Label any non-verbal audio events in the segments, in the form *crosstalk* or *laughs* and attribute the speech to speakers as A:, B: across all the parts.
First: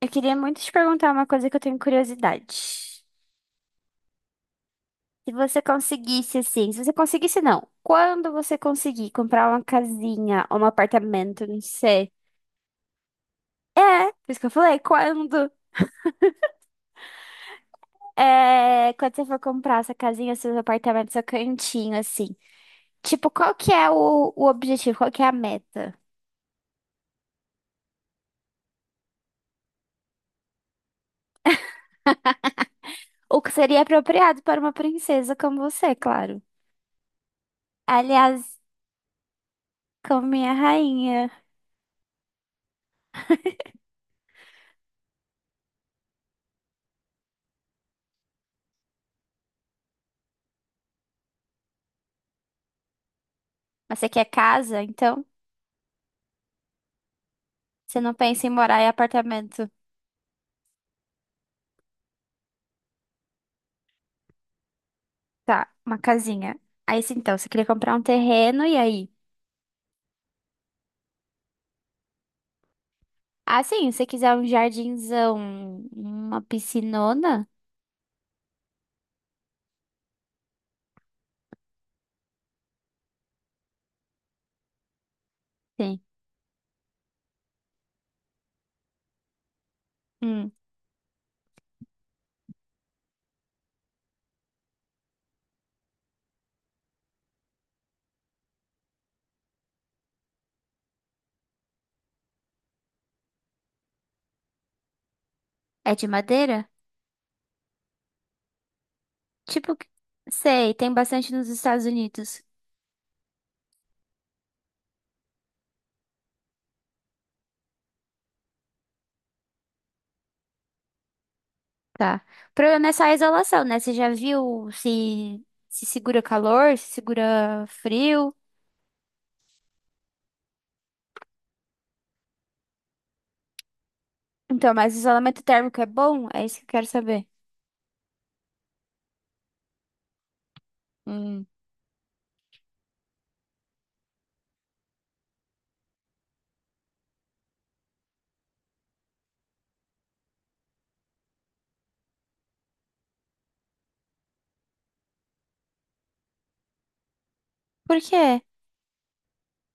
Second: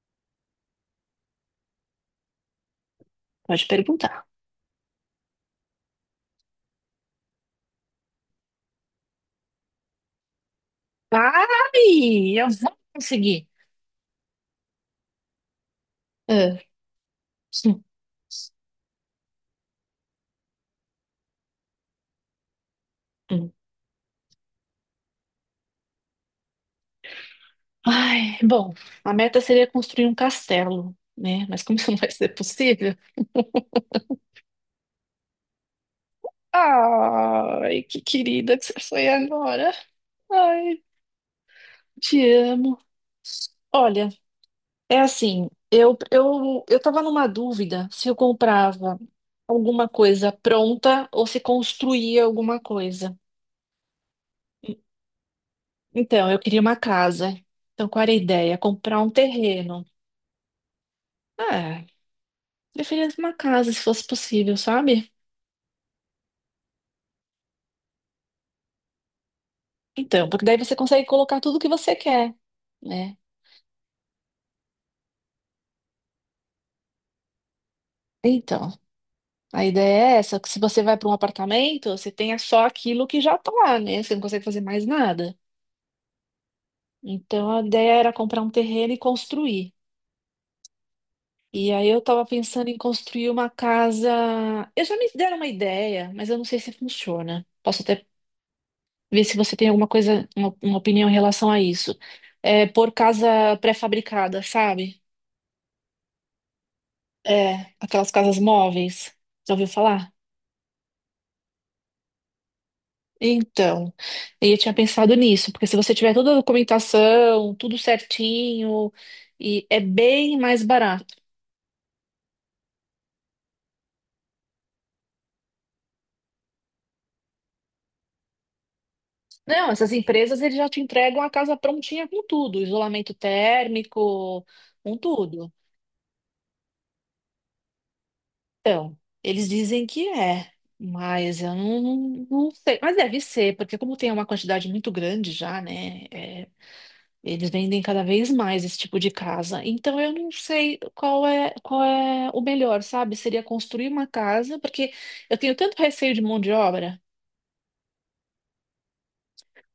A: Eu queria muito te perguntar uma coisa que eu tenho curiosidade.
B: Pode perguntar.
A: Se você conseguisse, assim, se você conseguisse, não. Quando você conseguir comprar uma casinha ou um apartamento, não sei.
B: Ai, eu vou conseguir.
A: É, por isso que eu falei, quando?
B: Ah, hum,
A: É, quando você for comprar essa casinha, seus apartamentos, seu cantinho, assim. Tipo,
B: hum.
A: qual que é o objetivo? Qual que é a meta?
B: Ai, bom, a meta seria construir um castelo, né? Mas como isso não vai ser possível?
A: O que seria apropriado para uma princesa como você, claro.
B: Ai, que querida
A: Aliás,
B: que você foi agora.
A: como minha
B: Ai,
A: rainha.
B: te amo. Olha, é assim, eu tava numa dúvida se eu comprava alguma coisa pronta ou se construía alguma coisa.
A: Mas você quer casa, então?
B: Então, eu queria uma casa. Então,
A: Você
B: qual era
A: não
B: a
A: pensa em
B: ideia?
A: morar em
B: Comprar um
A: apartamento.
B: terreno. Ah, preferia uma casa, se fosse possível, sabe?
A: Tá, uma casinha. Aí, sim, então, você queria comprar um terreno e aí?
B: Então, porque daí você consegue colocar tudo que você quer, né?
A: Ah, sim, se você quiser um jardinzão, uma piscinona?
B: Então, a ideia é essa, que se você vai para um apartamento, você tenha só aquilo que já está lá, né? Você não consegue fazer mais nada.
A: Sim.
B: Então, a ideia era comprar um terreno e construir.
A: Hum,
B: E aí eu estava pensando em construir uma casa. Eu já me deram uma ideia, mas eu não sei se funciona. Posso até ver se você tem alguma coisa, uma opinião em relação a isso. É por casa pré-fabricada, sabe?
A: é de madeira?
B: É, aquelas casas móveis. Já ouviu
A: Tipo, que-
B: falar?
A: sei, tem bastante nos Estados Unidos.
B: Então, eu tinha pensado nisso, porque se você tiver toda a documentação, tudo certinho, e é bem mais barato.
A: Tá. O problema é só a isolação, né? Você já viu se segura calor, se segura frio?
B: Não, essas empresas eles já te entregam a casa prontinha com tudo, isolamento térmico,
A: Então, mas
B: com
A: isolamento
B: tudo.
A: térmico é bom? É isso que eu quero saber.
B: Então, eles dizem que é, mas
A: Hum.
B: eu não sei. Mas deve ser, porque como tem uma quantidade muito grande já, né? Eles vendem cada vez mais esse tipo de casa. Então eu não sei qual é o melhor, sabe? Seria construir uma casa, porque eu tenho tanto receio de mão de obra.
A: Por quê?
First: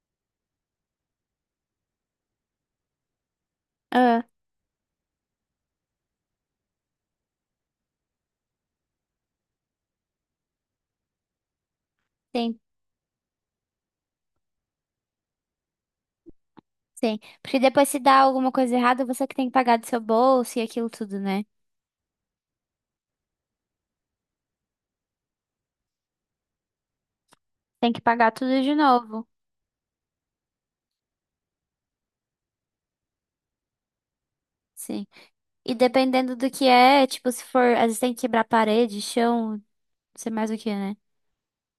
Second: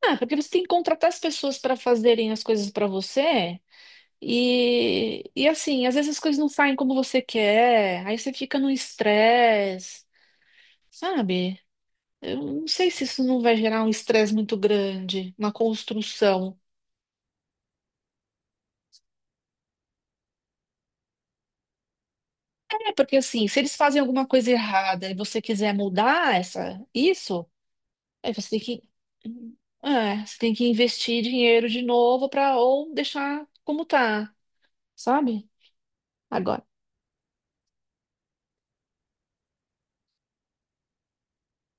B: Ah, porque você tem que contratar as pessoas para fazerem as coisas para você.
A: Ah,
B: E assim, às vezes as coisas não saem como você quer, aí você fica no estresse, sabe? Eu não sei se isso não vai gerar um estresse muito grande, uma construção.
A: sim, porque depois se dá alguma coisa errada, você que tem que pagar do seu bolso e aquilo tudo, né?
B: É, porque assim, se eles fazem alguma coisa errada e você quiser mudar essa, isso,
A: Tem que pagar
B: aí você
A: tudo
B: tem
A: de
B: que,
A: novo.
B: é, você tem que investir dinheiro de novo para ou deixar como tá,
A: Sim.
B: sabe?
A: E dependendo do
B: Agora.
A: que é, tipo, se for, às vezes tem que quebrar parede, chão, não sei mais o que, né?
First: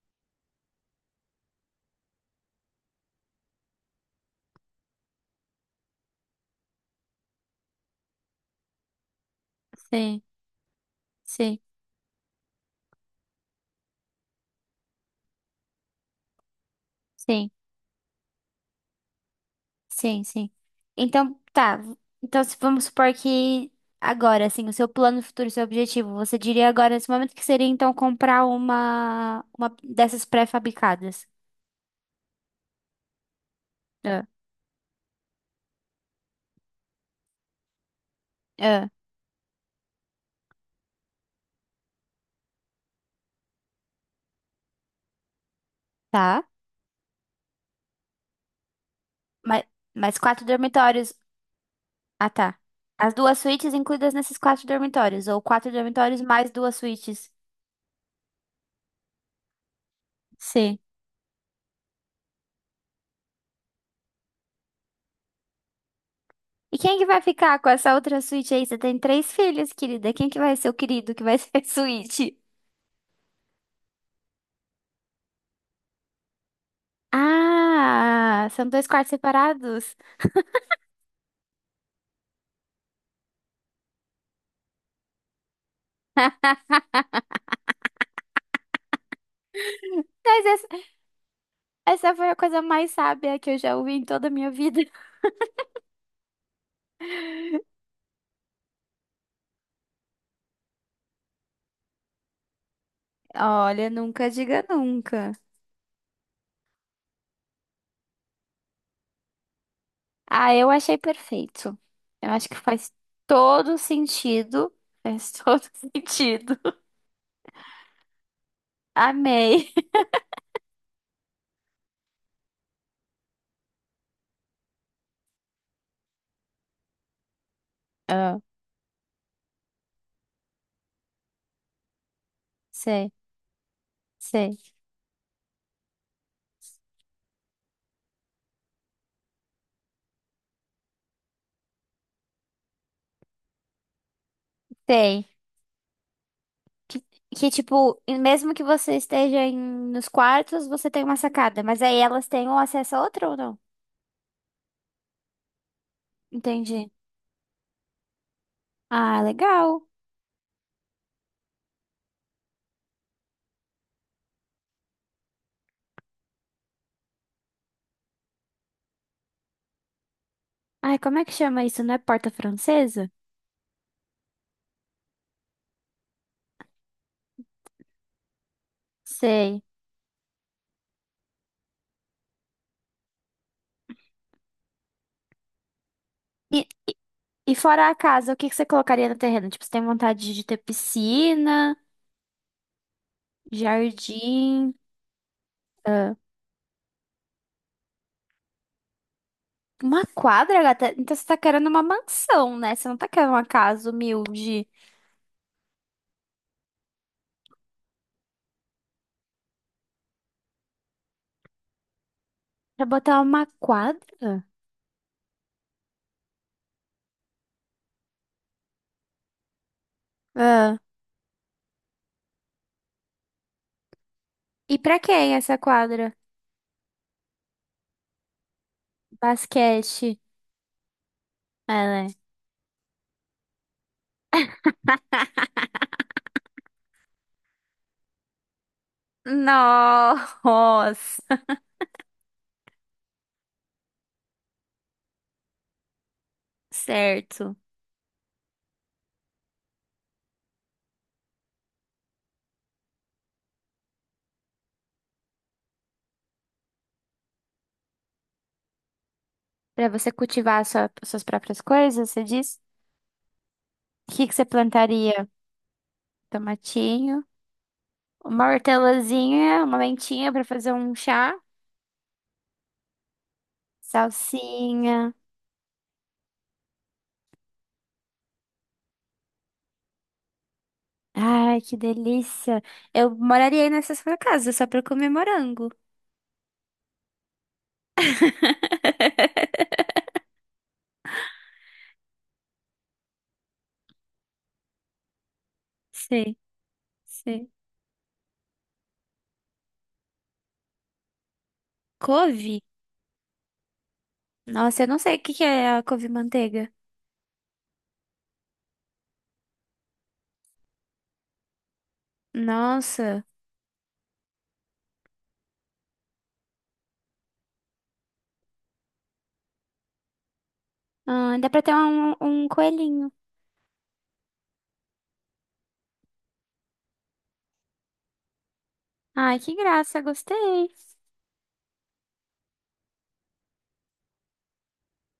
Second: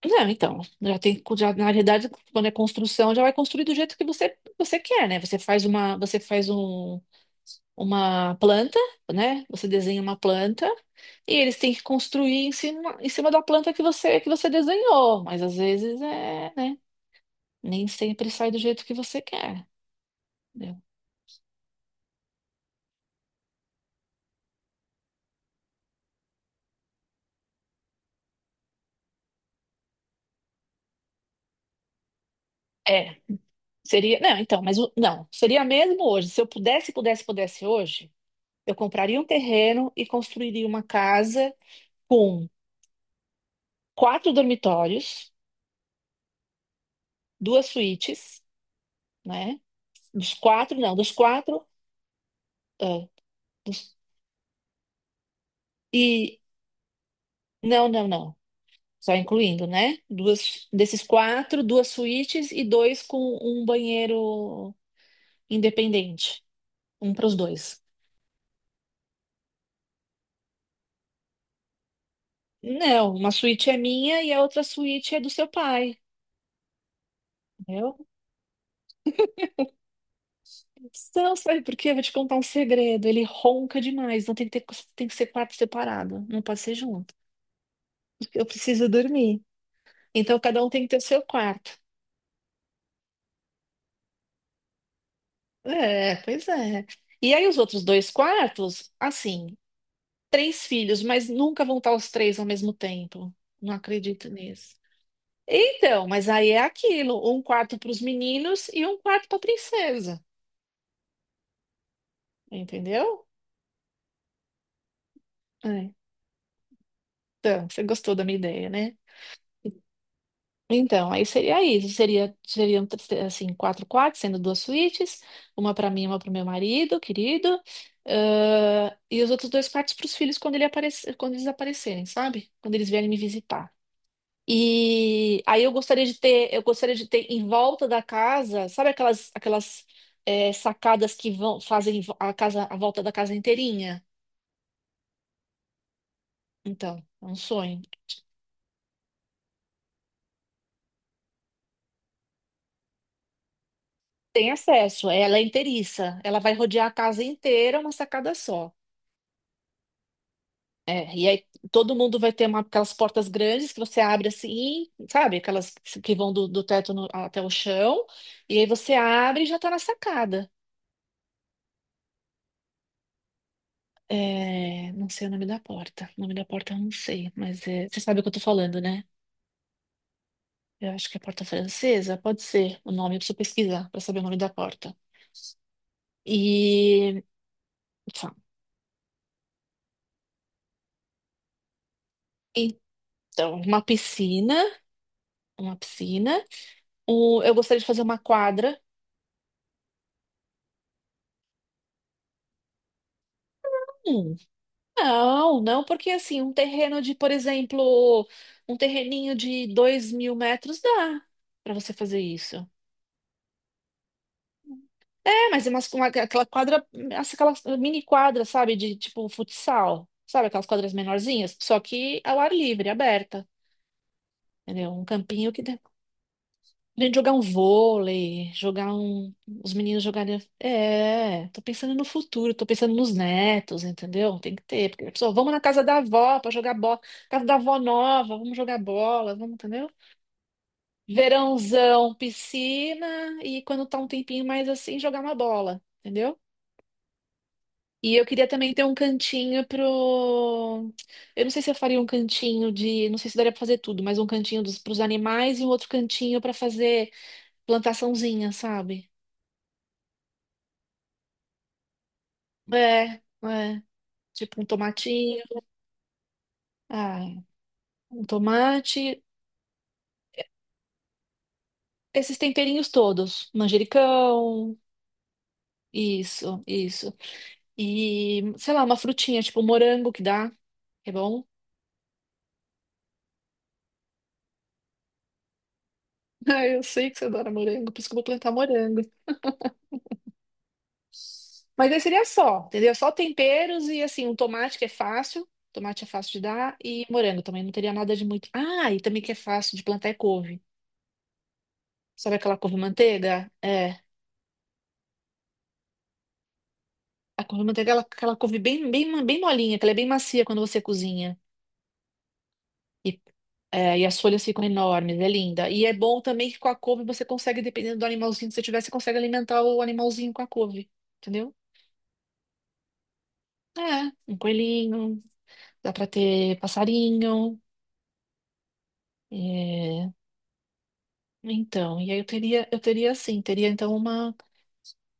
B: Não, então, já tem, já, na verdade, quando é construção, já vai construir do jeito que você quer, né? Você faz uma planta, né? Você desenha uma
A: Sim,
B: planta e eles
A: sim,
B: têm que construir em cima da planta que você desenhou, mas às vezes é, né?
A: sim,
B: Nem sempre sai do jeito que você quer.
A: sim, sim.
B: Né?
A: Então, tá. v- Então, se vamos supor que agora, assim, o seu plano futuro, o seu objetivo, você diria agora nesse momento que seria então comprar uma dessas pré-fabricadas.
B: É, seria.
A: Ah,
B: Não, então, mas não, seria mesmo hoje. Se eu pudesse hoje, eu
A: ah,
B: compraria um terreno e construiria uma casa com quatro dormitórios,
A: tá.
B: duas suítes, né?
A: Mas, mas
B: Dos
A: quatro
B: quatro, não, dos
A: dormitórios.
B: quatro.
A: Ah, tá.
B: ah,
A: As duas suítes
B: dos-
A: incluídas nesses quatro dormitórios, ou quatro dormitórios
B: e.
A: mais duas suítes.
B: Não, não, não. Só incluindo, né? Duas,
A: Sim.
B: desses quatro, duas suítes e dois com um banheiro independente.
A: E quem que
B: Um
A: vai
B: para os
A: ficar com
B: dois.
A: essa outra suíte aí? Você tem três filhos, querida. Quem que vai ser o querido que vai *laughs* ser a suíte?
B: Não, uma suíte é minha e a outra suíte é do seu pai. Entendeu?
A: Ah, são dois quartos separados.
B: Não, sabe por quê? Eu vou te contar um segredo. Ele ronca demais, então tem que ter, tem que ser quarto separado, não pode ser junto. Eu preciso dormir. Então
A: Mas
B: cada
A: essa,
B: um tem que ter o seu quarto.
A: essa foi a coisa mais sábia que eu já ouvi em toda a minha vida. *laughs*
B: É, pois é. E aí os outros dois quartos, assim, três filhos, mas nunca vão estar os três ao mesmo tempo. Não
A: Olha,
B: acredito
A: nunca diga
B: nisso.
A: nunca.
B: Então, mas aí é aquilo, um quarto para os meninos e um quarto para a princesa,
A: Ah, eu achei perfeito. Eu acho que faz
B: entendeu?
A: todo sentido. Faz todo
B: É.
A: *laughs* sentido.
B: Então, você gostou da minha ideia, né?
A: Amei.
B: Então, aí seria isso. Seria, seriam, assim, quatro quartos, sendo duas suítes. Uma para mim, e uma para o meu marido, querido.
A: Ah,
B: Ah, e os outros dois quartos para os filhos quando, ele aparecer, quando eles aparecerem, sabe? Quando eles vierem
A: sei.
B: me visitar.
A: Sei.
B: E aí eu gostaria de ter em volta da casa, sabe aquelas sacadas que vão, fazem a casa, a volta da casa inteirinha?
A: Sei.
B: Então, é um
A: Que,
B: sonho.
A: tipo, e mesmo que você esteja em, nos quartos, você tem uma sacada. Mas aí elas têm um acesso a outra ou não?
B: Tem acesso, é, ela é inteiriça, ela vai rodear
A: Entendi.
B: a casa inteira, uma sacada só.
A: Ah, legal.
B: É, e aí todo mundo vai ter uma, aquelas portas grandes que você abre assim, sabe? Aquelas que vão do teto até o chão, e aí você abre e já tá na sacada.
A: Ai, como é que chama isso? Não é porta francesa?
B: É, não sei o nome da porta. O nome da porta eu não sei, mas é, você sabe o que eu tô falando, né?
A: Sei.
B: Eu acho que é porta francesa, pode ser o nome, eu preciso pesquisar pra saber o nome da porta.
A: E,
B: E,
A: e fora a casa,
B: tá.
A: o que que você colocaria no terreno? Tipo, você tem vontade de ter piscina,
B: Então, uma piscina,
A: jardim,
B: uma
A: ah,
B: piscina. Um, eu gostaria de fazer uma quadra.
A: uma quadra, gata? Então você tá querendo uma mansão, né? Você não tá querendo uma casa
B: Hum,
A: humilde.
B: não, não, porque assim, um terreno de, por exemplo, um terreninho de 2.000 metros dá pra você fazer isso.
A: Pra botar uma quadra?
B: É, mas é uma, aquela quadra, aquela mini quadra, sabe, de tipo futsal, sabe, aquelas
A: Ah.
B: quadras menorzinhas, só que ao ar livre, aberta,
A: E
B: entendeu?
A: pra
B: Um
A: quem
B: campinho
A: essa
B: que dá.
A: quadra?
B: A gente jogar um vôlei, jogar um. Os meninos
A: Basquete.
B: jogarem. É, tô
A: É,
B: pensando no
A: né?
B: futuro, tô pensando nos netos, entendeu? Tem que ter. Porque a pessoa, vamos na casa da avó pra jogar bola. Casa da avó nova, vamos jogar bola, vamos, entendeu?
A: Nossa, *laughs*
B: Verãozão, piscina e quando tá um tempinho mais assim, jogar uma bola, entendeu?
A: certo.
B: E eu queria também ter um cantinho pro. Eu não sei se eu faria um cantinho de. Não sei se daria pra fazer tudo, mas um cantinho dos pros animais e um outro cantinho pra fazer plantaçãozinha, sabe?
A: Pra você cultivar a suas próprias coisas, você diz?
B: É, é.
A: O que que você
B: Tipo um
A: plantaria?
B: tomatinho.
A: Tomatinho,
B: Ah, um
A: uma
B: tomate.
A: hortelazinha, uma lentinha pra fazer um chá,
B: Esses temperinhos todos. Manjericão.
A: salsinha.
B: Isso, isso. E, sei lá, uma frutinha, tipo um morango que dá. Que é bom? *laughs*
A: Ai, que delícia. Eu moraria aí nessa sua casa só pra comer morango.
B: Ah, eu sei que você adora morango, por isso que eu vou plantar morango.
A: *laughs*
B: Mas aí seria só, entendeu? Só temperos e assim, um tomate que é fácil. Tomate é fácil
A: Sei,
B: de dar. E morango
A: sei.
B: também, não teria nada de muito. Ah, e também que é fácil de plantar é couve. Sabe aquela
A: Couve?
B: couve-manteiga? É.
A: Nossa, eu não sei o que que é a couve-manteiga.
B: A couve de manteiga, ela, aquela couve bem, bem, bem molinha, que ela é bem macia quando você cozinha. E,
A: Nossa.
B: e as folhas ficam enormes, é linda. E é bom também que com a couve você consegue, dependendo do animalzinho que você tiver, você consegue alimentar o animalzinho com a couve,
A: Ah, dá
B: entendeu?
A: pra ter um coelhinho.
B: É, um coelhinho, dá pra ter passarinho.
A: Ai, que graça,
B: É,
A: gostei.
B: então, e aí eu teria assim, teria então uma,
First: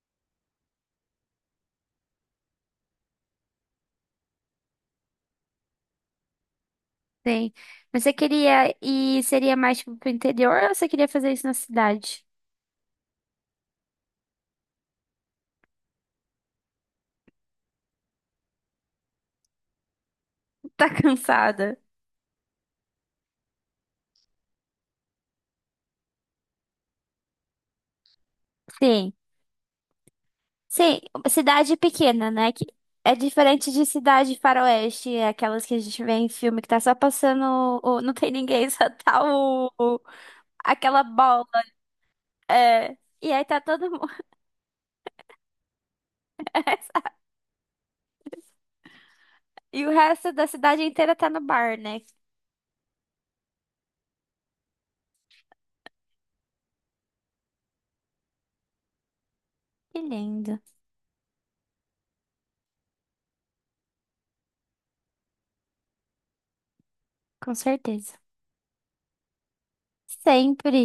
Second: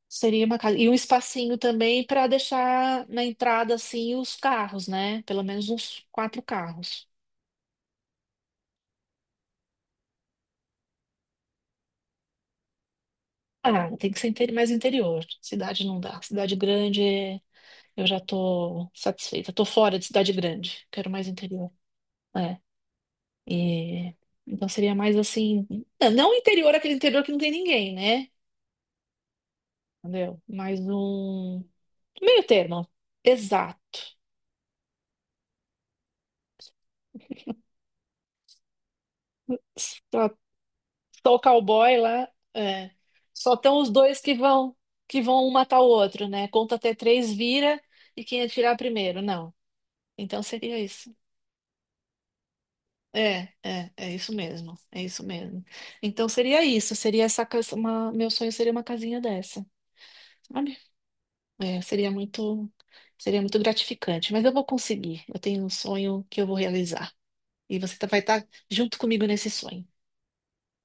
B: seria uma casa. E um espacinho também para deixar na entrada, assim, os carros, né? Pelo menos uns quatro carros.
A: Sim. Mas você queria ir, seria mais tipo pro interior ou você queria fazer isso na cidade?
B: Ah, tem que ser interi- mais interior. Cidade não dá. Cidade grande, é, eu já tô satisfeita. Tô fora de cidade
A: *laughs*
B: grande.
A: Tá
B: Quero mais interior.
A: cansada?
B: É. E então seria mais assim, não não interior, aquele interior que não tem ninguém, né?
A: Sim.
B: Entendeu? Mais
A: Sim,
B: um
A: cidade pequena,
B: meio
A: né? Que
B: termo.
A: é diferente de
B: Exato.
A: cidade faroeste, é aquelas que a gente vê em filme que tá só passando, não tem ninguém, *laughs* só tá
B: Só,
A: aquela
B: só o
A: bola.
B: cowboy lá, é.
A: É. E aí
B: Só
A: tá
B: estão os
A: todo mundo.
B: dois que vão um matar o outro, né? Conta até
A: *laughs*
B: três, vira e quem atirar primeiro. Não.
A: E o resto
B: Então
A: da
B: seria
A: cidade inteira
B: isso.
A: tá no bar, né?
B: É, é, é isso mesmo, é isso mesmo. Então seria isso, seria essa casa, meu sonho seria uma casinha dessa,
A: Que lindo.
B: sabe? É, seria muito gratificante, mas eu vou conseguir. Eu tenho um sonho que eu vou realizar
A: Com
B: e você
A: certeza.
B: vai estar junto comigo nesse sonho.
A: Sempre.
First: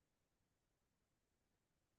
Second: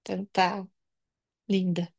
B: Então tá, linda.